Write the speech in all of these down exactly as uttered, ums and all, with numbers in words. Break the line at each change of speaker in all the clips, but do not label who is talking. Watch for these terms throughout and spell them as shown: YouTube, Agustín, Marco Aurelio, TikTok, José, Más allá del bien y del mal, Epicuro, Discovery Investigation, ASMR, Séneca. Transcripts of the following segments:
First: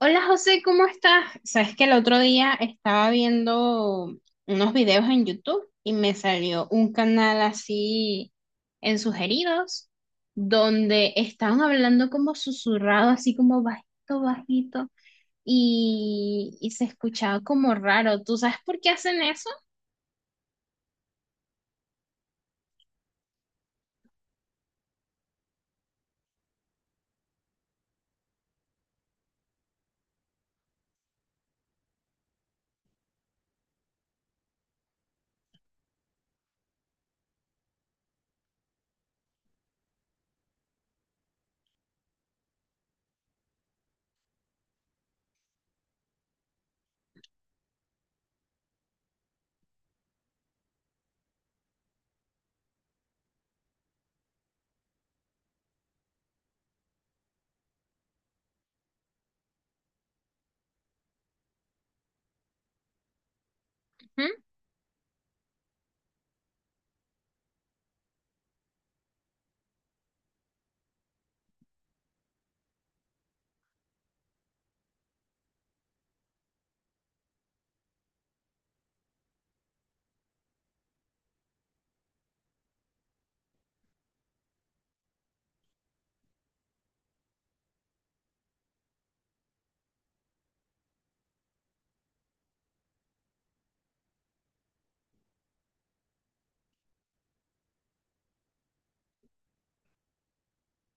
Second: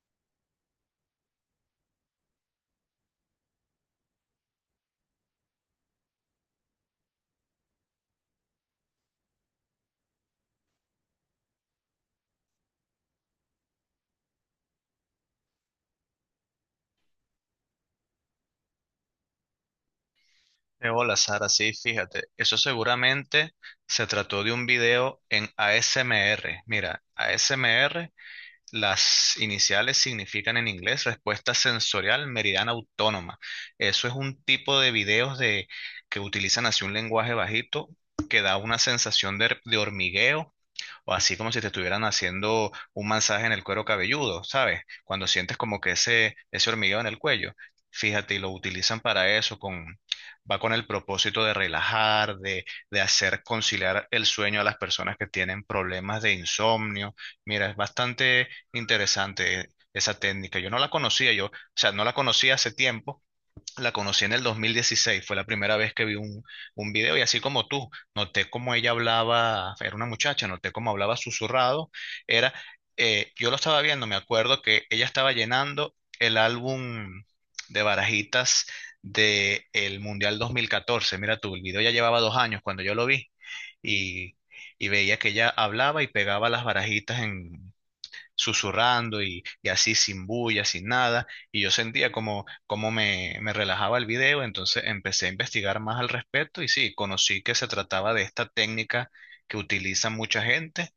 Hola José, ¿cómo estás? Sabes que el otro día estaba viendo unos videos en YouTube y me salió un canal así en sugeridos donde estaban hablando como susurrado, así como bajito, bajito y, y se escuchaba como raro. ¿Tú sabes por qué hacen eso?
De bola, Sara, sí, fíjate, eso seguramente se trató de un video en A S M R. Mira, A S M R, las iniciales significan en inglés respuesta sensorial meridiana autónoma. Eso es un tipo de videos de, que utilizan así un lenguaje bajito que da una sensación de, de hormigueo, o así como si te estuvieran haciendo un masaje en el cuero cabelludo, ¿sabes? Cuando sientes como que ese, ese hormigueo en el cuello. Fíjate, y lo utilizan para eso, con, va con el propósito de relajar, de, de hacer conciliar el sueño a las personas que tienen problemas de insomnio. Mira, es bastante interesante esa técnica. Yo no la conocía, yo, o sea, no la conocía hace tiempo, la conocí en
¿Mm?
el dos mil dieciséis, fue la primera vez que vi un, un video, y así como tú, noté cómo ella hablaba, era una muchacha, noté cómo hablaba susurrado, era, eh, yo lo estaba viendo, me acuerdo que ella estaba llenando el álbum de barajitas del Mundial dos mil catorce, mira tú, el video ya llevaba dos años cuando yo lo vi, y, y veía que ella hablaba y pegaba las barajitas en, susurrando, y, y así sin bulla, sin nada, y yo sentía como, como me, me relajaba el video. Entonces empecé a investigar más al respecto y sí, conocí que se trataba de esta técnica que utiliza mucha gente.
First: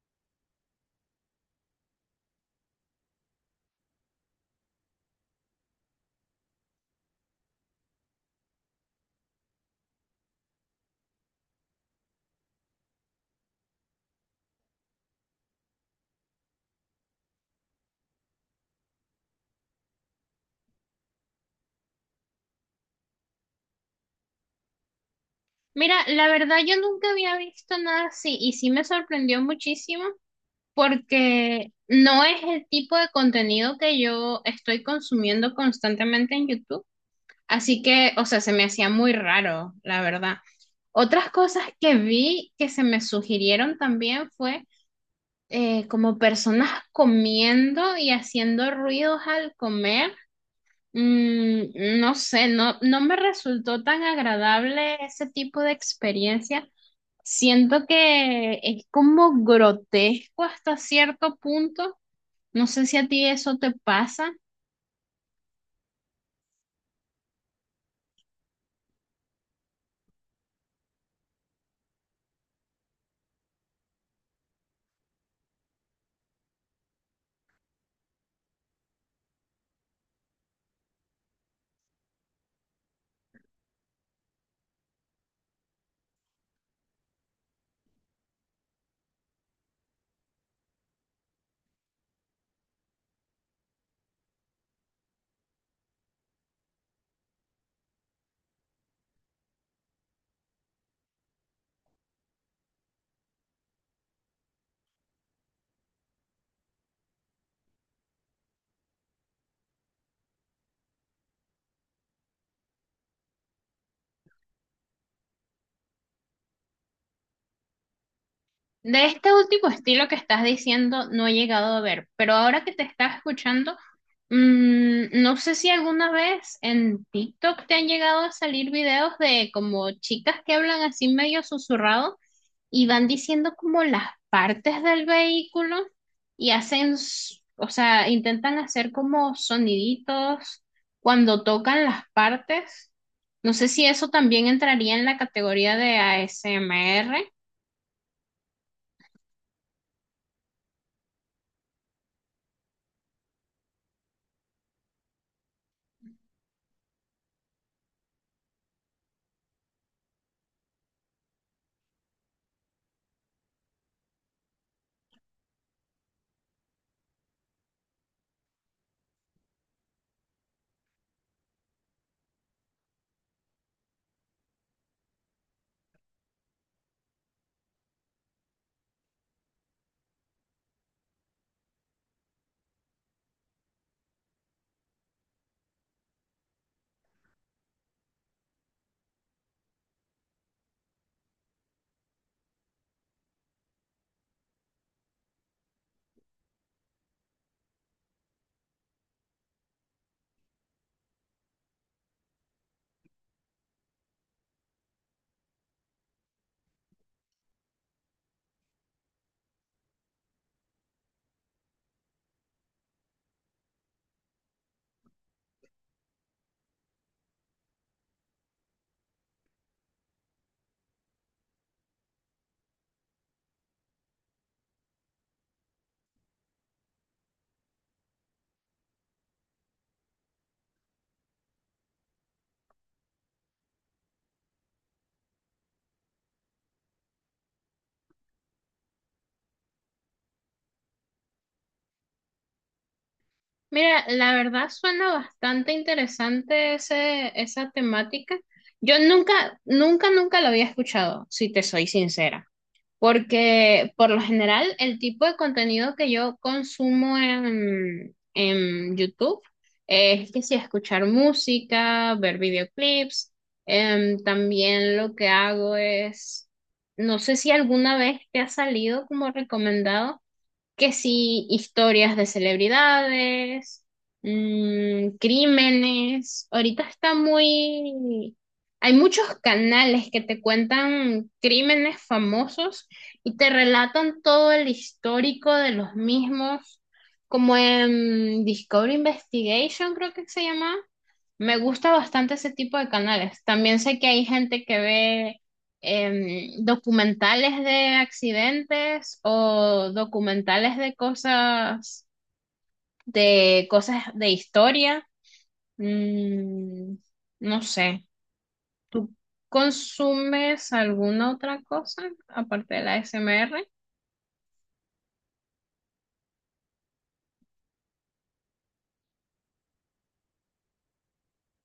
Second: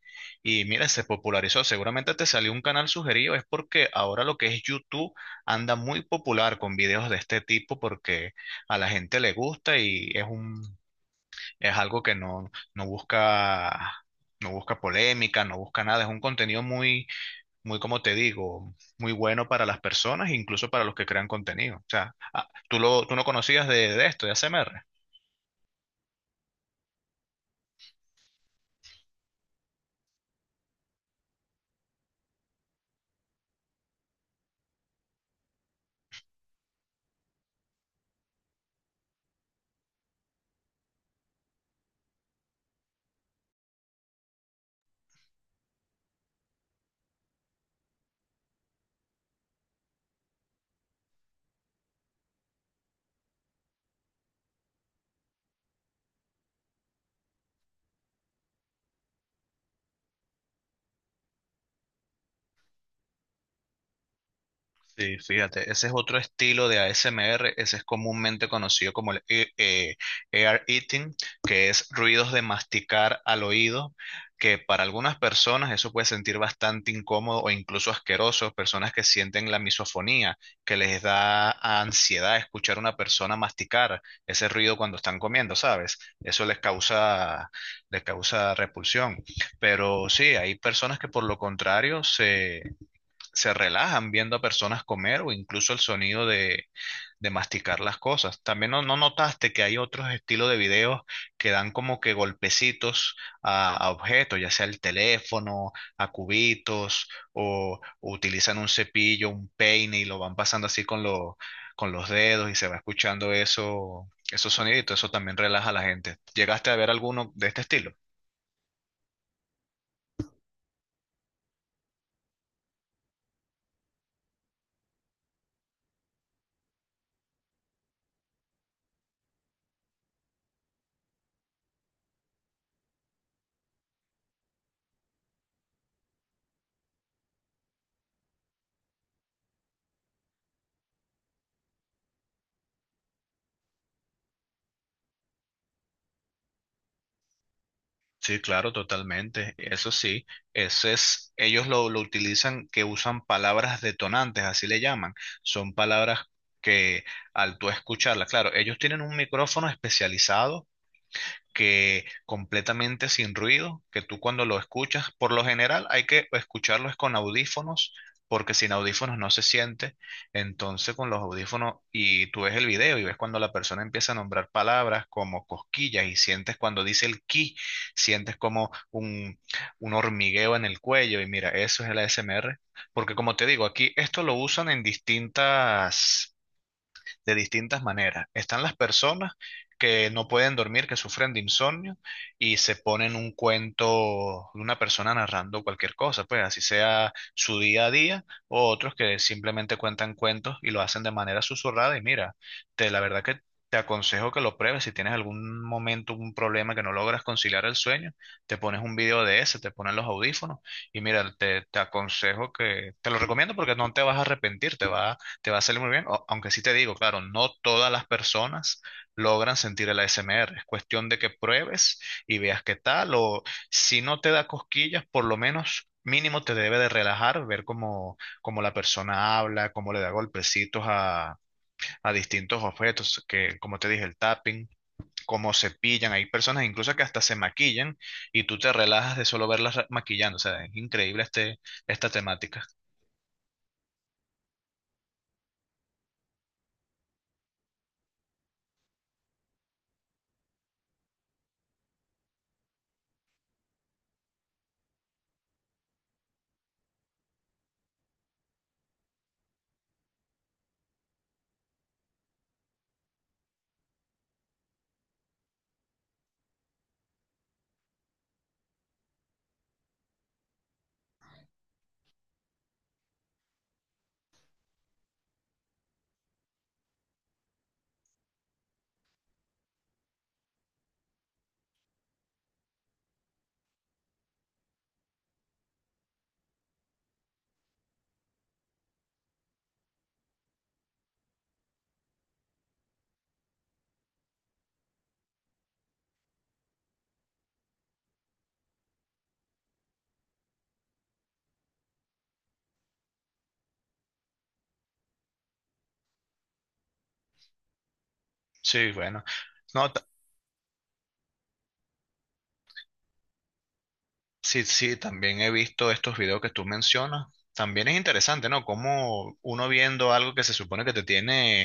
Y mira, se popularizó, seguramente te salió un canal sugerido, es porque ahora lo que es YouTube anda muy popular con videos de este tipo, porque a la gente le gusta y es un, es algo que no, no busca. No busca polémica, no busca nada, es un contenido muy, muy, como te digo, muy bueno para las personas, incluso para los que crean contenido. O sea, ah, tú, lo, tú no conocías de, de esto, de A S M R.
Mira, la verdad yo nunca había visto nada así y sí me sorprendió muchísimo porque no es el tipo de contenido que yo estoy consumiendo constantemente en YouTube. Así que, o sea, se me hacía muy raro, la verdad. Otras cosas que vi que se me sugirieron también fue eh, como personas comiendo y haciendo ruidos al comer. Mm, no sé, no, no me resultó tan agradable ese tipo de experiencia. Siento que es como grotesco hasta cierto punto. No sé si a ti eso te pasa.
Sí, fíjate, ese es otro estilo de A S M R, ese es comúnmente conocido como el e- eh, ear eating, que es ruidos de masticar al oído, que para algunas personas eso puede sentir bastante incómodo o incluso asqueroso, personas que sienten la misofonía, que les da ansiedad escuchar a una persona masticar ese ruido cuando están comiendo, ¿sabes? Eso les causa, les causa repulsión. Pero sí, hay personas que por lo contrario se relajan viendo a personas comer o incluso el sonido de, de masticar las cosas. También no, no notaste que hay otros estilos de videos que dan como que golpecitos a, a objetos, ya sea el teléfono, a cubitos, o, o utilizan un cepillo, un peine y lo van pasando así con, lo- con los dedos, y se va escuchando eso, esos soniditos. Eso también relaja a la gente. ¿Llegaste a ver alguno de este estilo?
De este último estilo que estás diciendo no he llegado a ver, pero ahora que te estás escuchando, mm, no sé si alguna vez en TikTok te han llegado a salir videos de como chicas que hablan así medio susurrado y van diciendo como las partes del vehículo y hacen, s- o sea, intentan hacer como soniditos cuando tocan las partes. No sé si eso también entraría en la categoría de A S M R.
Sí, claro, totalmente. Eso sí, ese es, ellos lo, lo utilizan, que usan palabras detonantes, así le llaman. Son palabras que al tú escucharlas, claro, ellos tienen un micrófono especializado que completamente sin ruido, que tú cuando lo escuchas, por lo general hay que escucharlos con audífonos, porque sin audífonos no se siente. Entonces con los audífonos y tú ves el video y ves cuando la persona empieza a nombrar palabras como cosquillas y sientes cuando dice el ki, sientes como un, un hormigueo en el cuello, y mira, eso es el A S M R, porque como te digo, aquí esto lo usan en distintas de distintas maneras. Están las personas que no pueden dormir, que sufren de insomnio y se ponen un cuento de una persona narrando cualquier cosa, pues así sea su día a día, o otros que simplemente cuentan cuentos y lo hacen de manera susurrada. Y mira, te, la verdad que. Te aconsejo que lo pruebes si tienes algún momento, un problema que no logras conciliar el sueño, te pones un video de ese, te pones los audífonos, y mira, te, te aconsejo que, te lo recomiendo, porque no te vas a arrepentir, te va te va a salir muy bien, o- aunque sí te digo, claro, no todas las personas logran sentir el A S M R. Es cuestión de que pruebes y veas qué tal, o si no te da cosquillas, por lo menos mínimo te debe de relajar, ver cómo, cómo la persona habla, cómo le da golpecitos a, a distintos objetos, que como te dije, el tapping. Cómo se pillan, hay personas incluso que hasta se maquillan y tú te relajas de solo verlas ra- maquillando, o sea, es increíble este, esta temática.
Mira, la verdad suena bastante interesante ese, esa temática. Yo nunca, nunca, nunca lo había escuchado, si te soy sincera, porque por lo general el tipo de contenido que yo consumo en, en YouTube es que si escuchar música, ver videoclips, em, también lo que hago es, no sé si alguna vez te ha salido como recomendado que sí, historias de celebridades, mm, crímenes. Ahorita está muy... Hay muchos canales que te cuentan crímenes famosos y te relatan todo el histórico de los mismos, como en Discovery Investigation, creo que se llama. Me gusta bastante ese tipo de canales. También sé que hay gente que ve em, documentales de accidentes o documentales de cosas, de cosas de historia. Mm, no sé.
Sí,
¿Tú
bueno. No,
consumes alguna otra cosa aparte de la A S M R?
sí, sí, también he visto estos videos que tú mencionas. También es interesante, ¿no? Como uno viendo algo que se supone que te tiene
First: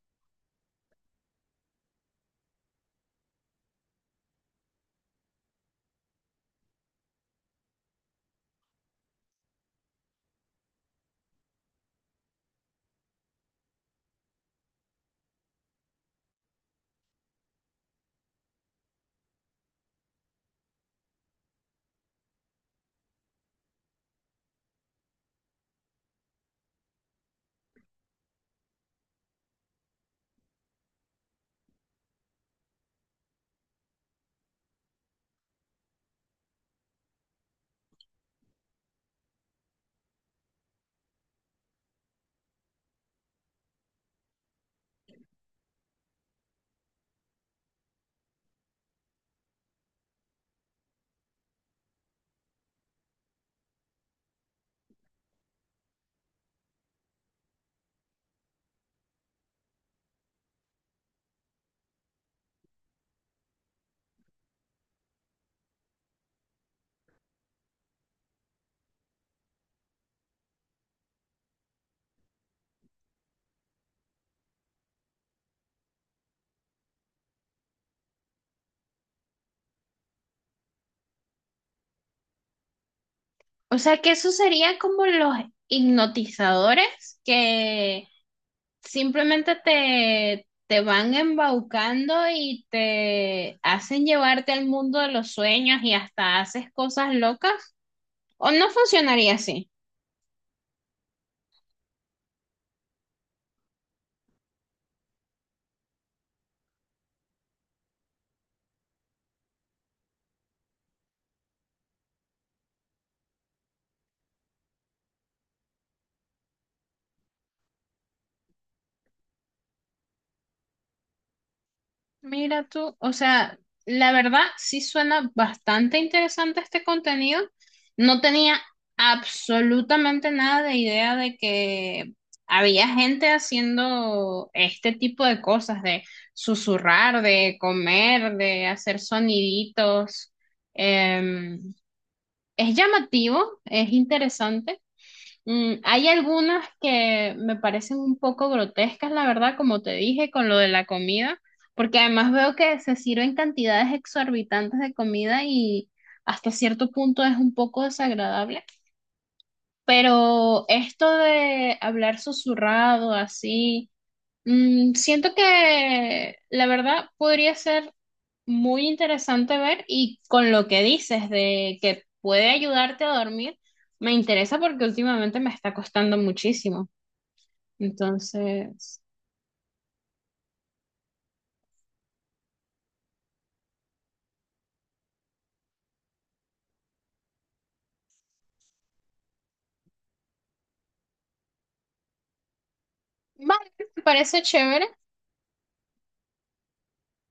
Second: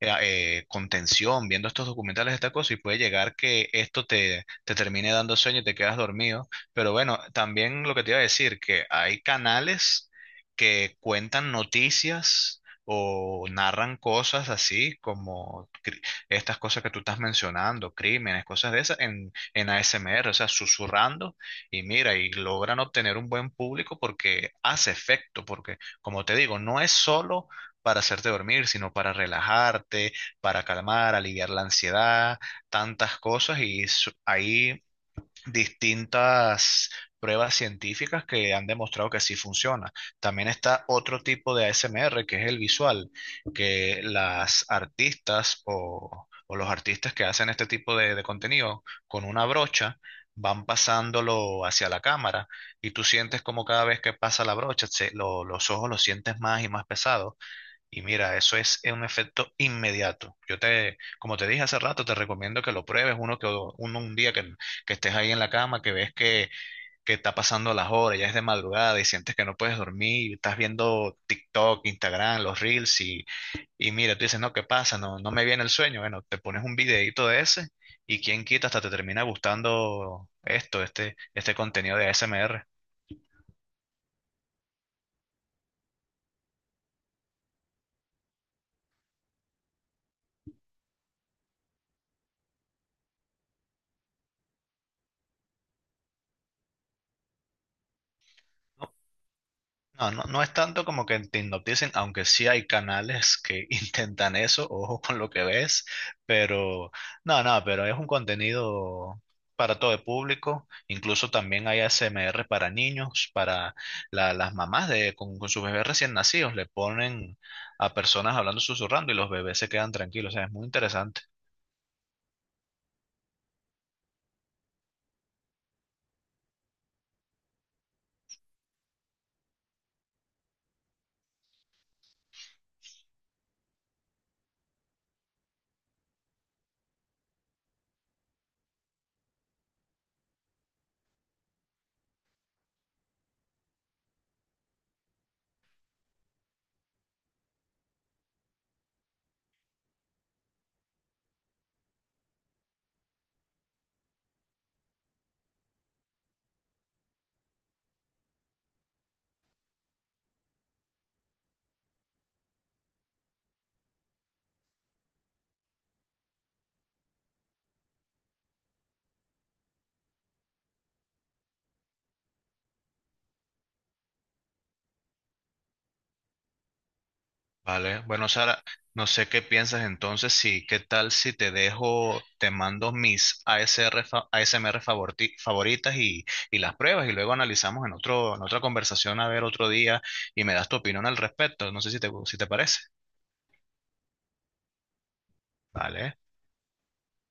eh, eh, contención viendo estos documentales, esta cosa, y puede llegar que esto te, te termine dando sueño y te quedas dormido. Pero bueno, también lo que te iba a decir, que hay canales que cuentan noticias o narran cosas así como cri- estas cosas que tú estás mencionando, crímenes, cosas de esas, en, en A S M R, o sea, susurrando, y mira, y logran obtener un buen público porque hace efecto, porque como te digo, no es solo para hacerte dormir, sino para relajarte, para calmar, aliviar la ansiedad, tantas cosas. Y su- hay distintas pruebas científicas que han demostrado que sí funciona. También está otro tipo de A S M R que es el visual, que las artistas o, o los artistas que hacen este tipo de, de contenido con una brocha van pasándolo hacia la cámara, y tú sientes como cada vez que pasa la brocha, se- lo- los ojos los sientes más y más pesados, y mira, eso es un efecto inmediato. Yo te, como te dije hace rato, te recomiendo que lo pruebes uno que do- uno un día que, que estés ahí en la cama, que ves que, que está pasando las horas, ya es de madrugada y sientes que no puedes dormir, y estás viendo TikTok, Instagram, los Reels, y, y mira, tú dices, no, ¿qué pasa? No, no me viene el sueño. Bueno, te pones un videíto de ese y quién quita hasta te termina gustando esto, este, este contenido de A S M R.
O sea que eso sería como los hipnotizadores que simplemente te, te van embaucando y te hacen llevarte al mundo de los sueños y hasta haces cosas locas. O no funcionaría así.
No, no, no es tanto como que te hipnoticen, aunque sí hay canales que intentan eso, ojo con lo que ves, pero no, no, pero es un contenido para todo el público, incluso también hay A S M R para niños, para la- las mamás de, con, con sus bebés recién nacidos, le ponen a personas hablando susurrando y los bebés se quedan tranquilos, o sea, es muy interesante.
Mira tú, o sea, la verdad sí suena bastante interesante este contenido. No tenía absolutamente nada de idea de que había gente haciendo este tipo de cosas, de susurrar, de comer, de hacer soniditos. Em, es llamativo, es interesante. Mm, hay algunas que me parecen un poco grotescas, la verdad, como te dije, con lo de la comida, porque además veo que se sirven cantidades exorbitantes de comida y hasta cierto punto es un poco desagradable. Pero esto de hablar susurrado así, mm, siento que la verdad podría ser muy interesante ver y con lo que dices de que puede ayudarte a dormir, me interesa porque últimamente me está costando muchísimo.
Vale, bueno, Sara,
Entonces,
no sé qué piensas entonces, sí, ¿qué tal si te dejo, te mando mis A S R, fa- A S M R favorti- favoritas y, y las pruebas y luego analizamos en otro, en otra conversación a ver otro día, y me das tu opinión al respecto? No sé si te, si te parece.
vale, me parece chévere.
Vale.